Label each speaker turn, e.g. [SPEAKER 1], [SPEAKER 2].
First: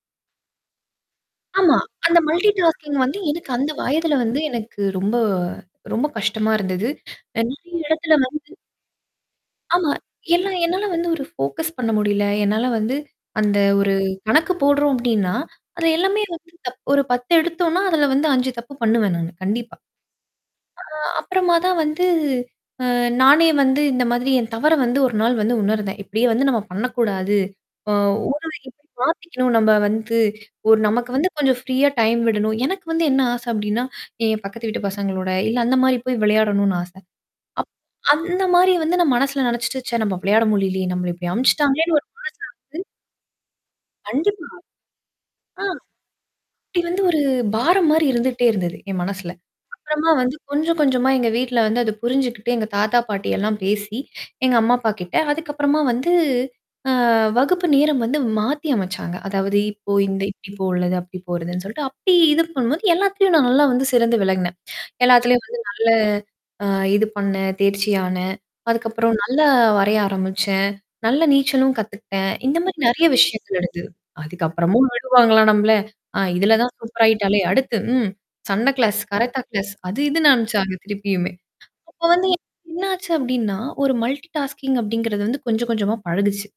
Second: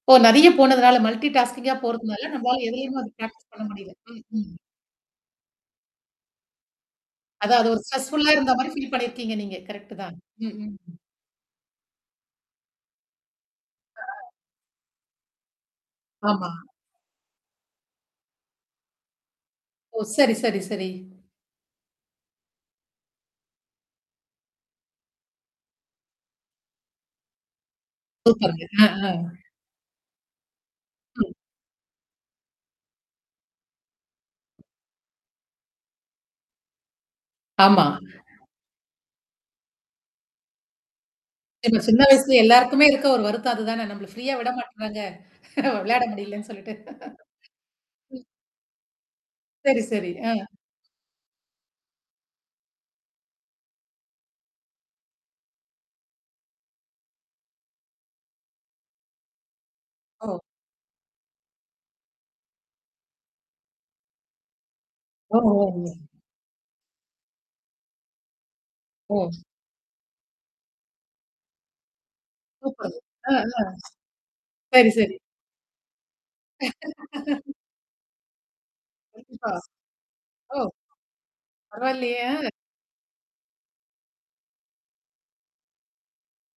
[SPEAKER 1] ஓ! நெறைய போனதுனால, மல்டி டாஸ்க்கிங்கா
[SPEAKER 2] ஆமா. அந்த
[SPEAKER 1] போறதுனால,
[SPEAKER 2] மல்டி
[SPEAKER 1] நம்மால
[SPEAKER 2] டாஸ்கிங்
[SPEAKER 1] எதுலயுமுமே வந்து
[SPEAKER 2] வந்து எனக்கு
[SPEAKER 1] ப்ராக்டிஸ் பண்ண
[SPEAKER 2] அந்த
[SPEAKER 1] முடியல.
[SPEAKER 2] வயதுல
[SPEAKER 1] ம்.
[SPEAKER 2] வந்து
[SPEAKER 1] ம்.
[SPEAKER 2] எனக்கு ரொம்ப ரொம்ப கஷ்டமா இருந்தது.
[SPEAKER 1] அதான். அது ஒரு
[SPEAKER 2] நெறய இடத்துல
[SPEAKER 1] ஸ்ட்ரெஸ்ஃபுல்லா
[SPEAKER 2] வந்து
[SPEAKER 1] இருந்தமாரி ஃபில் பண்ணியிருக்கீங்க நீங்க
[SPEAKER 2] ஆமா.
[SPEAKER 1] கரெக்ட்டு தான்.
[SPEAKER 2] எல்லாம் என்னால வந்து ஒரு ஃபோக்கஸ் பண்ண முடியல. என்னால வந்து அந்த ஒரு
[SPEAKER 1] [unintelligible]
[SPEAKER 2] கணக்கு போடுறோம் அப்படின்னா, அது எல்லாமே
[SPEAKER 1] ஆமா.
[SPEAKER 2] வந்து தப் ஒரு 10 எடுத்தோனா, அதல வந்து 5 தப்பு பண்ணுவேன் நானு. கண்டிப்பா.
[SPEAKER 1] ஓ! சரி, சரி, சரி.
[SPEAKER 2] அ அப்புறமா தான் வந்து. அ நானே வந்து இந்த மாதிரி என் தவற வந்து 1 நாள் வந்து உணர்ந்தேன். இப்படியே வந்து நம்ம பண்ணக்கூடாது. அ ஒரு
[SPEAKER 1] சூப்பர்ங்க.
[SPEAKER 2] இப்டி
[SPEAKER 1] அ ஆ.
[SPEAKER 2] மாத்திக்கணும் நம்ப வந்து, ஒரு நமக்கு வந்து
[SPEAKER 1] ம்.
[SPEAKER 2] கொஞ்சம் ஃப்ரீயா டைம் விடணும். எனக்கு வந்து என்ன ஆசை அப்படின்னா, என் பக்கத்து வீட்டு பசங்களோட, இல்ல, அந்த மாரி போய் விளையாடணும்னு ஆசை. அப்
[SPEAKER 1] ஆமா.
[SPEAKER 2] அந்த மாரி வந்து நான் மனசுல நினச்சுட்டு, சே! நம்ம விளையாட முடியலயே. நம்மள இப்படி
[SPEAKER 1] நம்ம
[SPEAKER 2] அனுப்பச்சுட்டாங்களேன்னு
[SPEAKER 1] சின்ன
[SPEAKER 2] ஒரு
[SPEAKER 1] வயசுல
[SPEAKER 2] மனசு வந்து
[SPEAKER 1] எல்லாருக்குமே இருக்க ஒரு வருத்தம் அதுதானே. நம்மள ஃப்ரீயா
[SPEAKER 2] கண்டிப்பா.
[SPEAKER 1] விட மாட்டுறாங்க.
[SPEAKER 2] ஆ.
[SPEAKER 1] விளையாட முடியலன்னு சொல்லிட்டு
[SPEAKER 2] அப்படி வந்து ஒரு பாரம் மாரி
[SPEAKER 1] ம்.
[SPEAKER 2] இருந்துட்டே இருந்தது. என் மனசுல.
[SPEAKER 1] சரி,
[SPEAKER 2] அப்புறமா
[SPEAKER 1] சரி. ஆ.
[SPEAKER 2] வந்து கொஞ்சம் கொஞ்சமா எங்க வீட்ல வந்து அத புரிஞ்சுகிட்டு, எங்க தாத்தா, பாட்டியெல்லாம் பேசி எங்க அம்மா அப்ப கிட்ட. அதுக்கப்புறமா வந்து அ வகுப்பு நேரம் வந்து மாத்தி அமைச்சாங்க. அதாவது இப்போ இந்த
[SPEAKER 1] ஓ.
[SPEAKER 2] இப்படி போறது, அப்படி போறதுன்னு சொல்லிட்டு, அப்படி இது பண்ணும்போது எல்லாத்துலயும் நான் நல்லா வந்து சிறந்து விளங்குனேன்.
[SPEAKER 1] ஓ.
[SPEAKER 2] எல்லாத்துலயும் வந்து
[SPEAKER 1] ஓ.
[SPEAKER 2] நல்ல
[SPEAKER 1] ஓ.
[SPEAKER 2] அ இது பண்ணேன், தேர்ச்சியானேன். அதுக்கப்புறம்
[SPEAKER 1] ஓ.
[SPEAKER 2] நல்லா வரைய ஆரம்பிச்சேன். நல்ல நீச்சலும் கத்துக்கிட்டேன். இந்த மாரி
[SPEAKER 1] சூப்பர்.
[SPEAKER 2] நெறைய
[SPEAKER 1] அ
[SPEAKER 2] விஷயங்கள்
[SPEAKER 1] ஆ
[SPEAKER 2] அடுத்து அதுக்கப்புறமும்
[SPEAKER 1] சரி, சரி.
[SPEAKER 2] விடுவாங்களா நம்மள? ஆ இதுல தான் சூப்பர் ஆயிட்டாளே! அடுத்து ம். சண்ட கிளாஸ், கராத்தே
[SPEAKER 1] கண்டிப்பா.
[SPEAKER 2] கிளாஸ். அது இதுன்னு
[SPEAKER 1] ஓ.
[SPEAKER 2] அனுப்பிச்சாங்க திருப்பியுமே. அப்ப
[SPEAKER 1] பரவால்லையே!
[SPEAKER 2] வந்து எனக்கு
[SPEAKER 1] ஆ.
[SPEAKER 2] என்னாச்சு அப்படின்னா, ஒரு மல்டி டாஸ்கிங் அப்படிங்கிறது வந்து கொஞ்சம் கொஞ்சமா பழகுச்சு.